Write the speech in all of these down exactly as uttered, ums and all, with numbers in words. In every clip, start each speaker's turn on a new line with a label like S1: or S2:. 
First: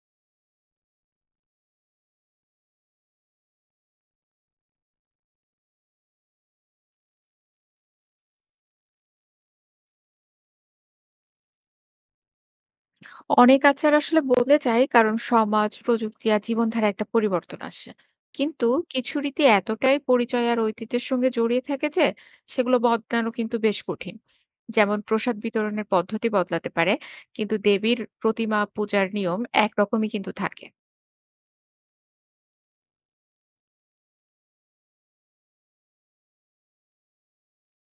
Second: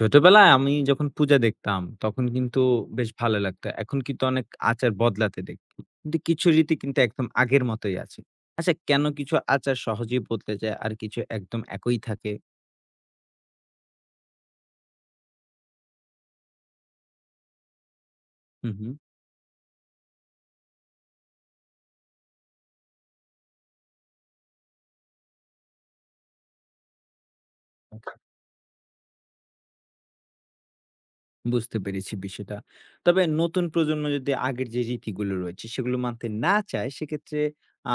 S1: ছোটবেলায় আমি যখন পূজা দেখতাম তখন কিন্তু বেশ ভালো লাগতো। এখন কিন্তু অনেক আচার বদলাতে দেখি। কিন্তু কিছু রীতি কিন্তু একদম আগের মতোই আছে। আচ্ছা কেন কিছু আচার সহজেই বদলে যায় আর কিছু একদম একই থাকে?
S2: অনেক আচার আসলে বদলে যায় কারণ সমাজ, প্রযুক্তি আর জীবনধারায় একটা পরিবর্তন আসে। কিন্তু
S1: হুম, হুম।
S2: কিছু রীতি এতটাই পরিচয় আর ঐতিহ্যের সঙ্গে জড়িয়ে থাকে যে সেগুলো বদলানো কিন্তু বেশ কঠিন। যেমন প্রসাদ বিতরণের পদ্ধতি বদলাতে পারে, কিন্তু দেবীর প্রতিমা পূজার নিয়ম একরকমই কিন্তু থাকে।
S1: বুঝতে পেরেছি বিষয়টা। তবে নতুন প্রজন্ম যদি আগের যে রীতিগুলো রয়েছে সেগুলো মানতে না চায় সেক্ষেত্রে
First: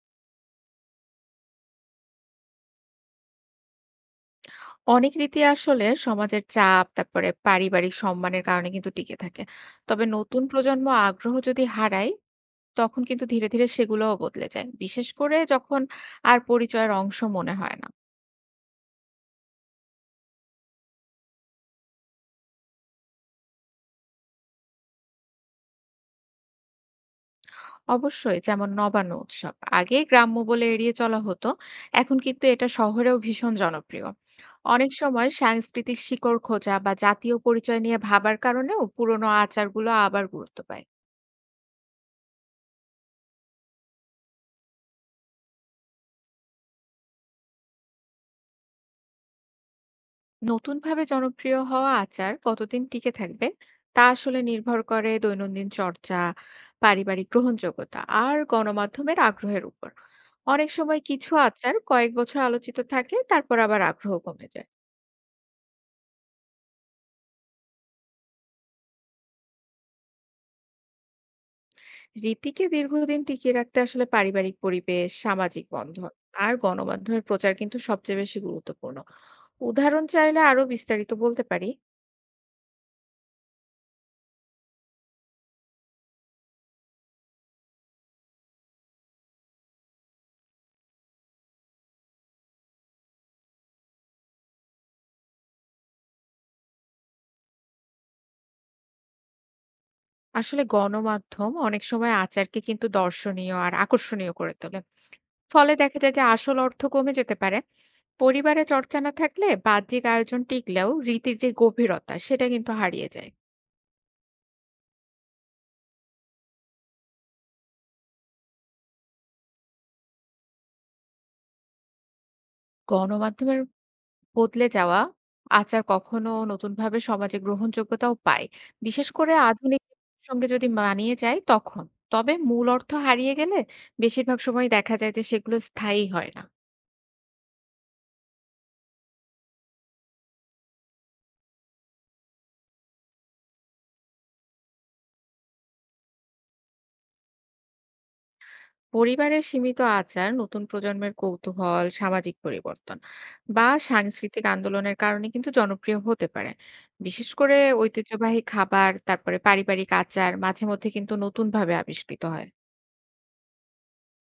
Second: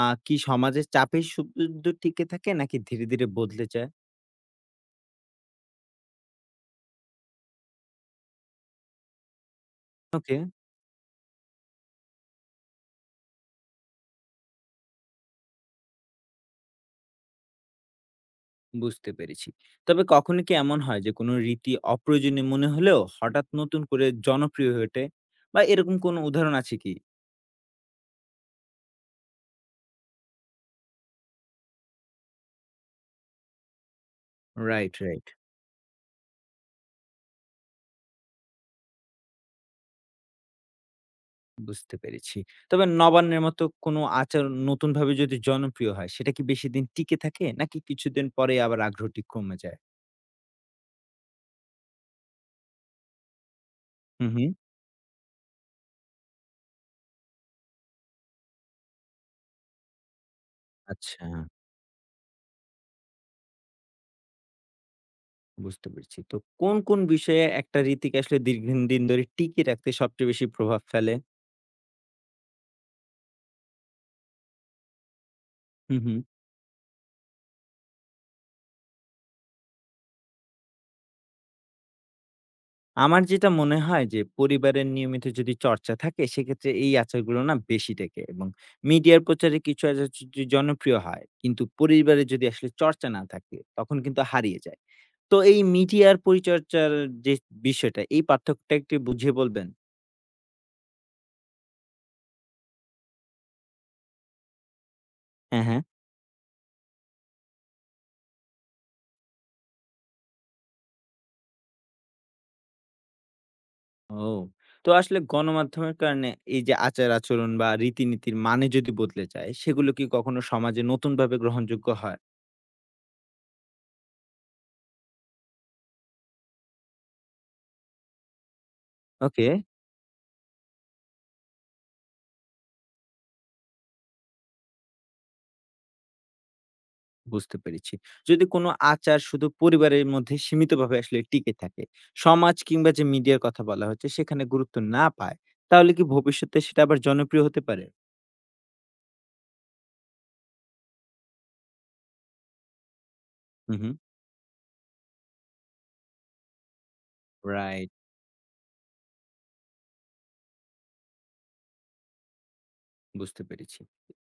S1: আ কি সমাজের চাপে শুধু টিকে থাকে নাকি ধীরে, ধীরে বদলে যায়?
S2: অনেক রীতি আসলে সমাজের চাপ, তারপরে পারিবারিক সম্মানের কারণে কিন্তু টিকে থাকে। তবে
S1: ওকে।
S2: নতুন প্রজন্ম আগ্রহ যদি হারায় তখন কিন্তু ধীরে, ধীরে সেগুলোও বদলে যায়। বিশেষ করে যখন আর পরিচয়ের অংশ মনে হয় না।
S1: বুঝতে পেরেছি। তবে কখনো কি এমন হয় যে কোনো রীতি অপ্রয়োজনীয় মনে হলেও হঠাৎ নতুন করে জনপ্রিয় হয়ে ওঠে? বা এরকম কোনো উদাহরণ আছে কি?
S2: অবশ্যই যেমন নবান্ন উৎসব। আগে গ্রাম্য বলে এড়িয়ে চলা হতো। এখন কিন্তু এটা শহরেও ভীষণ জনপ্রিয়। অনেক
S1: রাইট, রাইট।
S2: সময় সাংস্কৃতিক শিকড় খোঁজা বা জাতীয় পরিচয় নিয়ে ভাবার কারণেও পুরনো আচারগুলো আবার গুরুত্ব পায়।
S1: বুঝতে পেরেছি। তবে নবান্নের মতো কোনো আচার নতুনভাবে যদি জনপ্রিয় হয় সেটা কি বেশি দিন টিকে থাকে নাকি কিছুদিন পরে আবার আগ্রহটি কমে যায়?
S2: নতুনভাবে জনপ্রিয় হওয়া আচার কতদিন টিকে থাকবে তা
S1: হুম,
S2: আসলে
S1: হুম।
S2: নির্ভর করে দৈনন্দিন চর্চা, পারিবারিক গ্রহণযোগ্যতা আর গণমাধ্যমের আগ্রহের উপর। অনেক সময়
S1: আচ্ছা।
S2: কিছু আচার কয়েক বছর আলোচিত থাকে তারপর আবার আগ্রহ কমে যায়।
S1: বুঝতে পেরেছি। তো কোন, কোন বিষয়ে একটা রীতিকে আসলে দীর্ঘদিন ধরে টিকিয়ে রাখতে সবচেয়ে বেশি প্রভাব ফেলে?
S2: রীতিকে দীর্ঘদিন টিকিয়ে রাখতে আসলে পারিবারিক পরিবেশ, সামাজিক
S1: হুম,
S2: বন্ধন
S1: হুম।
S2: আর গণমাধ্যমের প্রচার কিন্তু সবচেয়ে বেশি গুরুত্বপূর্ণ। উদাহরণ চাইলে আরো বিস্তারিত বলতে পারি।
S1: আমার যেটা মনে হয় যে পরিবারের নিয়মিত যদি চর্চা থাকে সেক্ষেত্রে এই আচারগুলো না বেশি টেকে এবং মিডিয়ার প্রচারে কিছু আচার জ- জ- জনপ্রিয় হয় কিন্তু পরিবারে যদি আসলে চর্চা না থাকে তখন কিন্তু হারিয়ে যায়। তো এই মিডিয়ার পরিচর্যার যে বিষয়টা, এই পার্থক্যটা একটু বুঝিয়ে বলবেন।
S2: আসলে গণমাধ্যম অনেক সময় আচারকে কিন্তু দর্শনীয় আর আকর্ষণীয় করে তোলে।
S1: হ্যাঁ,
S2: ফলে
S1: হ্যাঁ।
S2: দেখা যায় যে আসল অর্থ কমে যেতে পারে। পরিবারে চর্চা না থাকলে বাহ্যিক আয়োজন টিকলেও রীতির যে গভীরতা সেটা কিন্তু হারিয়ে যায়।
S1: ও, তো আসলে গণমাধ্যমের কারণে এই যে আচার আচরণ বা রীতিনীতির মানে যদি বদলে যায় সেগুলো কি কখনো সমাজে নতুন ভাবে গ্রহণযোগ্য হয়?
S2: গণমাধ্যমের বদলে যাওয়া আচার কখনো নতুনভাবে সমাজে গ্রহণযোগ্যতাও পায়। বিশেষ করে
S1: ওকে।
S2: আধুনিক সঙ্গে যদি মানিয়ে যায় তখন। তবে মূল অর্থ হারিয়ে গেলে বেশিরভাগ সময়ই দেখা যায় যে সেগুলো স্থায়ী হয় না।
S1: বুঝতে পেরেছি। যদি কোনো আচার শুধু পরিবারের মধ্যে সীমিতভাবে আসলে টিকে থাকে, সমাজ কিংবা যে মিডিয়ার কথা বলা হচ্ছে সেখানে গুরুত্ব না পায়, তাহলে কি ভবিষ্যতে সেটা আবার জনপ্রিয় হতে পারে?
S2: পরিবারের সীমিত আচার নতুন প্রজন্মের কৌতূহল সামাজিক পরিবর্তন বা
S1: হুম, হুম।
S2: সাংস্কৃতিক আন্দোলনের কারণে কিন্তু জনপ্রিয় হতে পারে, বিশেষ করে
S1: রাইট।
S2: ঐতিহ্যবাহী খাবার তারপরে পারিবারিক আচার মাঝে মধ্যে কিন্তু নতুন ভাবে আবিষ্কৃত হয়।
S1: বুঝতে পেরেছি।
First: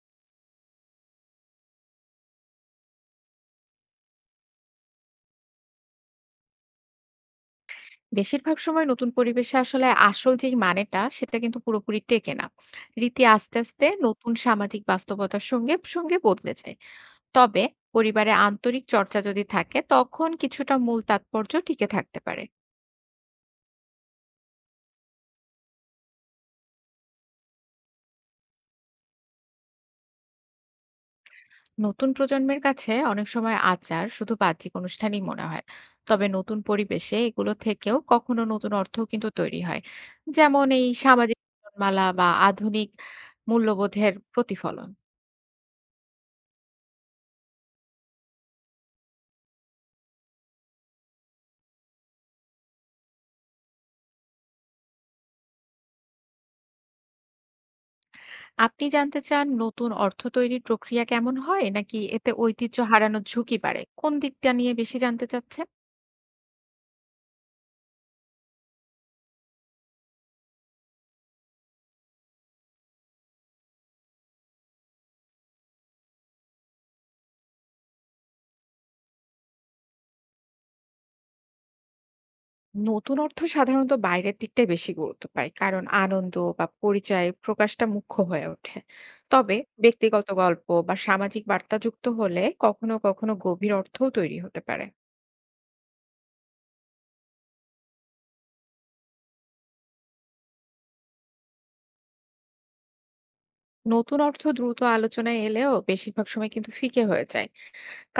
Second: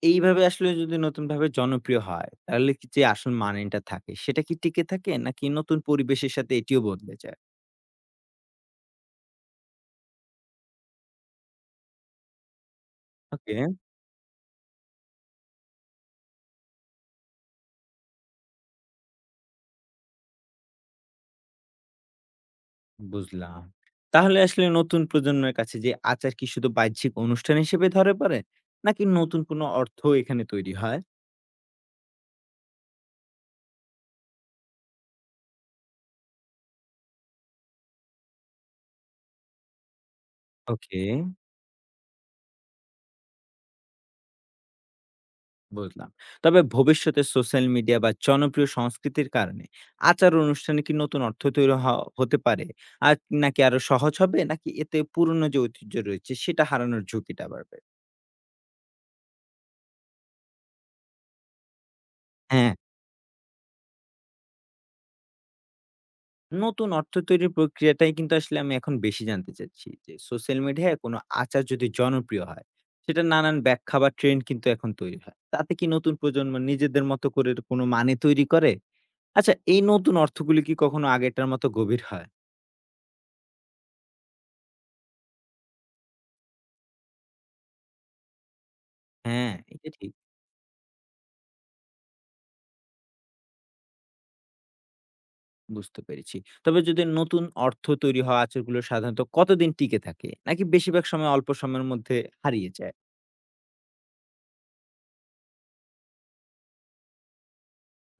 S1: এইভাবে আসলে যদি নতুনভাবে জনপ্রিয় হয়, তাহলে কি যে আসল মানেটা থাকে সেটা কি টিকে থাকে? নাকি নতুন পরিবেশের সাথে এটিও বদলে যায়?
S2: বেশিরভাগ সময় নতুন পরিবেশে আসলে আসল যে মানেটা সেটা কিন্তু পুরোপুরি টেকে না। রীতি
S1: ওকে,
S2: আস্তে আস্তে নতুন সামাজিক বাস্তবতার সঙ্গে সঙ্গে বদলে যায়। তবে পরিবারে আন্তরিক চর্চা যদি থাকে তখন কিছুটা মূল তাৎপর্য টিকে থাকতে পারে।
S1: বুঝলাম। তাহলে আসলে নতুন প্রজন্মের কাছে যে আচার কি শুধু বাহ্যিক অনুষ্ঠান হিসেবে ধরা পড়ে? নাকি নতুন কোনো অর্থ এখানে তৈরি হয়?
S2: নতুন প্রজন্মের কাছে অনেক সময় আচার শুধু বাহ্যিক অনুষ্ঠানই মনে হয়। তবে নতুন পরিবেশে এগুলো থেকেও কখনো নতুন অর্থ কিন্তু তৈরি হয়, যেমন এই
S1: ওকে,
S2: সামাজিক মালা বা আধুনিক মূল্যবোধের প্রতিফলন।
S1: বুঝলাম। তবে ভবিষ্যতে সোশ্যাল মিডিয়া বা জনপ্রিয় সংস্কৃতির কারণে আচার অনুষ্ঠানে কি নতুন অর্থ তৈরি হ হতে পারে? আর নাকি আরো সহজ হবে? নাকি এতে পুরনো যে ঐতিহ্য রয়েছে সেটা হারানোর ঝুঁকিটা বাড়বে?
S2: আপনি জানতে চান নতুন অর্থ তৈরির প্রক্রিয়া কেমন হয়, নাকি এতে
S1: হ্যাঁ।
S2: ঐতিহ্য হারানোর ঝুঁকি বাড়ে? কোন দিকটা নিয়ে বেশি জানতে চাচ্ছেন?
S1: নতুন অর্থ তৈরির প্রক্রিয়াটাই কিন্তু আসলে আমি এখন বেশি জানতে চাচ্ছি যে সোশ্যাল মিডিয়ায় কোনো আচার যদি জনপ্রিয় হয়, সেটা নানান ব্যাখ্যা বা ট্রেন্ড কিন্তু এখন তৈরি হয়। তাতে কি নতুন প্রজন্ম নিজেদের মতো করে কোনো মানে তৈরি করে? আচ্ছা এই নতুন অর্থগুলি কি কখনো আগেরটার মতো গভীর হয়?
S2: নতুন অর্থ সাধারণত বাইরের দিকটাই বেশি গুরুত্ব পায়, কারণ আনন্দ বা পরিচয় প্রকাশটা মুখ্য হয়ে ওঠে।
S1: হ্যাঁ,
S2: তবে
S1: এটা ঠিক।
S2: ব্যক্তিগত গল্প বা সামাজিক বার্তা যুক্ত হলে কখনো কখনো গভীর অর্থও তৈরি হতে পারে।
S1: বুঝতে পেরেছি। তবে যদি নতুন অর্থ তৈরি হওয়া আচারগুলো সাধারণত কতদিন টিকে থাকে? নাকি বেশিরভাগ সময় অল্প সময়ের মধ্যে হারিয়ে যায়?
S2: নতুন অর্থ দ্রুত আলোচনায় এলেও বেশিরভাগ সময় কিন্তু ফিকে হয়ে যায়,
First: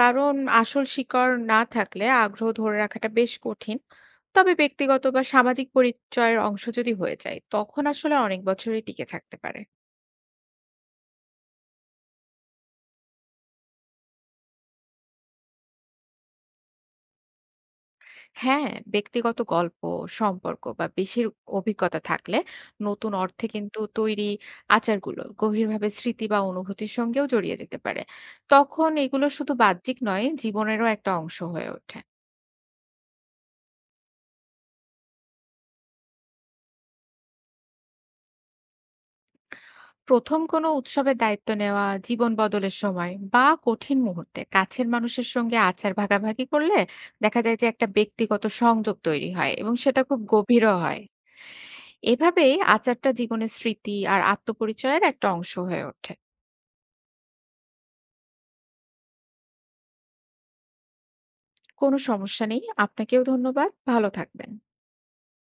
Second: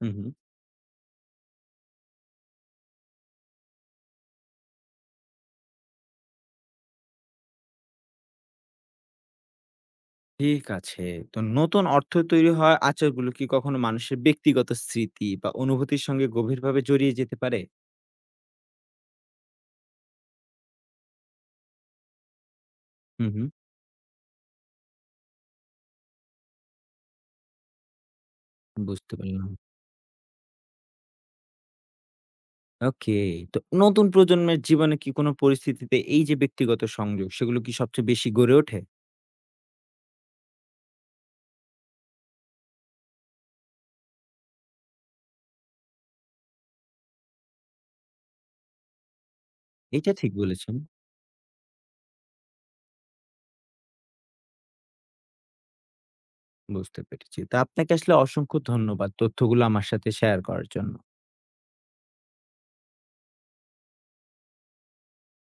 S1: হুম, হুম।
S2: আসল শিকড় না থাকলে আগ্রহ ধরে রাখাটা বেশ কঠিন। তবে ব্যক্তিগত বা সামাজিক পরিচয়ের অংশ যদি হয়ে যায় তখন আসলে অনেক বছরই টিকে থাকতে পারে।
S1: ঠিক আছে। তো নতুন অর্থ তৈরি হওয়া আচারগুলো কি কখনো মানুষের ব্যক্তিগত স্মৃতি বা অনুভূতির সঙ্গে গভীরভাবে জড়িয়ে যেতে পারে?
S2: হ্যাঁ, ব্যক্তিগত গল্প, সম্পর্ক বা বেশির অভিজ্ঞতা থাকলে নতুন
S1: হুম,
S2: অর্থে
S1: হুম।
S2: কিন্তু তৈরি আচারগুলো গভীরভাবে স্মৃতি বা অনুভূতির সঙ্গেও জড়িয়ে যেতে পারে। তখন
S1: বুঝতে
S2: এগুলো
S1: পারলাম।
S2: শুধু বাহ্যিক নয়, জীবনেরও একটা অংশ হয়ে ওঠে।
S1: ওকে। তো নতুন প্রজন্মের জীবনে কি কোনো পরিস্থিতিতে এই যে ব্যক্তিগত সংযোগ, সেগুলো কি সবচেয়ে বেশি গড়ে ওঠে?
S2: প্রথম কোনো উৎসবের দায়িত্ব নেওয়া, জীবন বদলের সময় বা কঠিন মুহূর্তে কাছের মানুষের সঙ্গে আচার ভাগাভাগি করলে দেখা যায় যে একটা ব্যক্তিগত সংযোগ তৈরি হয় এবং সেটা
S1: এটা
S2: খুব
S1: ঠিক
S2: গভীরও
S1: বলেছেন।
S2: হয়। এভাবেই আচারটা জীবনের স্মৃতি আর আত্মপরিচয়ের একটা অংশ হয়ে ওঠে।
S1: বুঝতে পেরেছি। তো আপনাকে আসলে অসংখ্য ধন্যবাদ তথ্যগুলো আমার সাথে শেয়ার করার জন্য।
S2: কোনো সমস্যা নেই। আপনাকেও ধন্যবাদ। ভালো থাকবেন।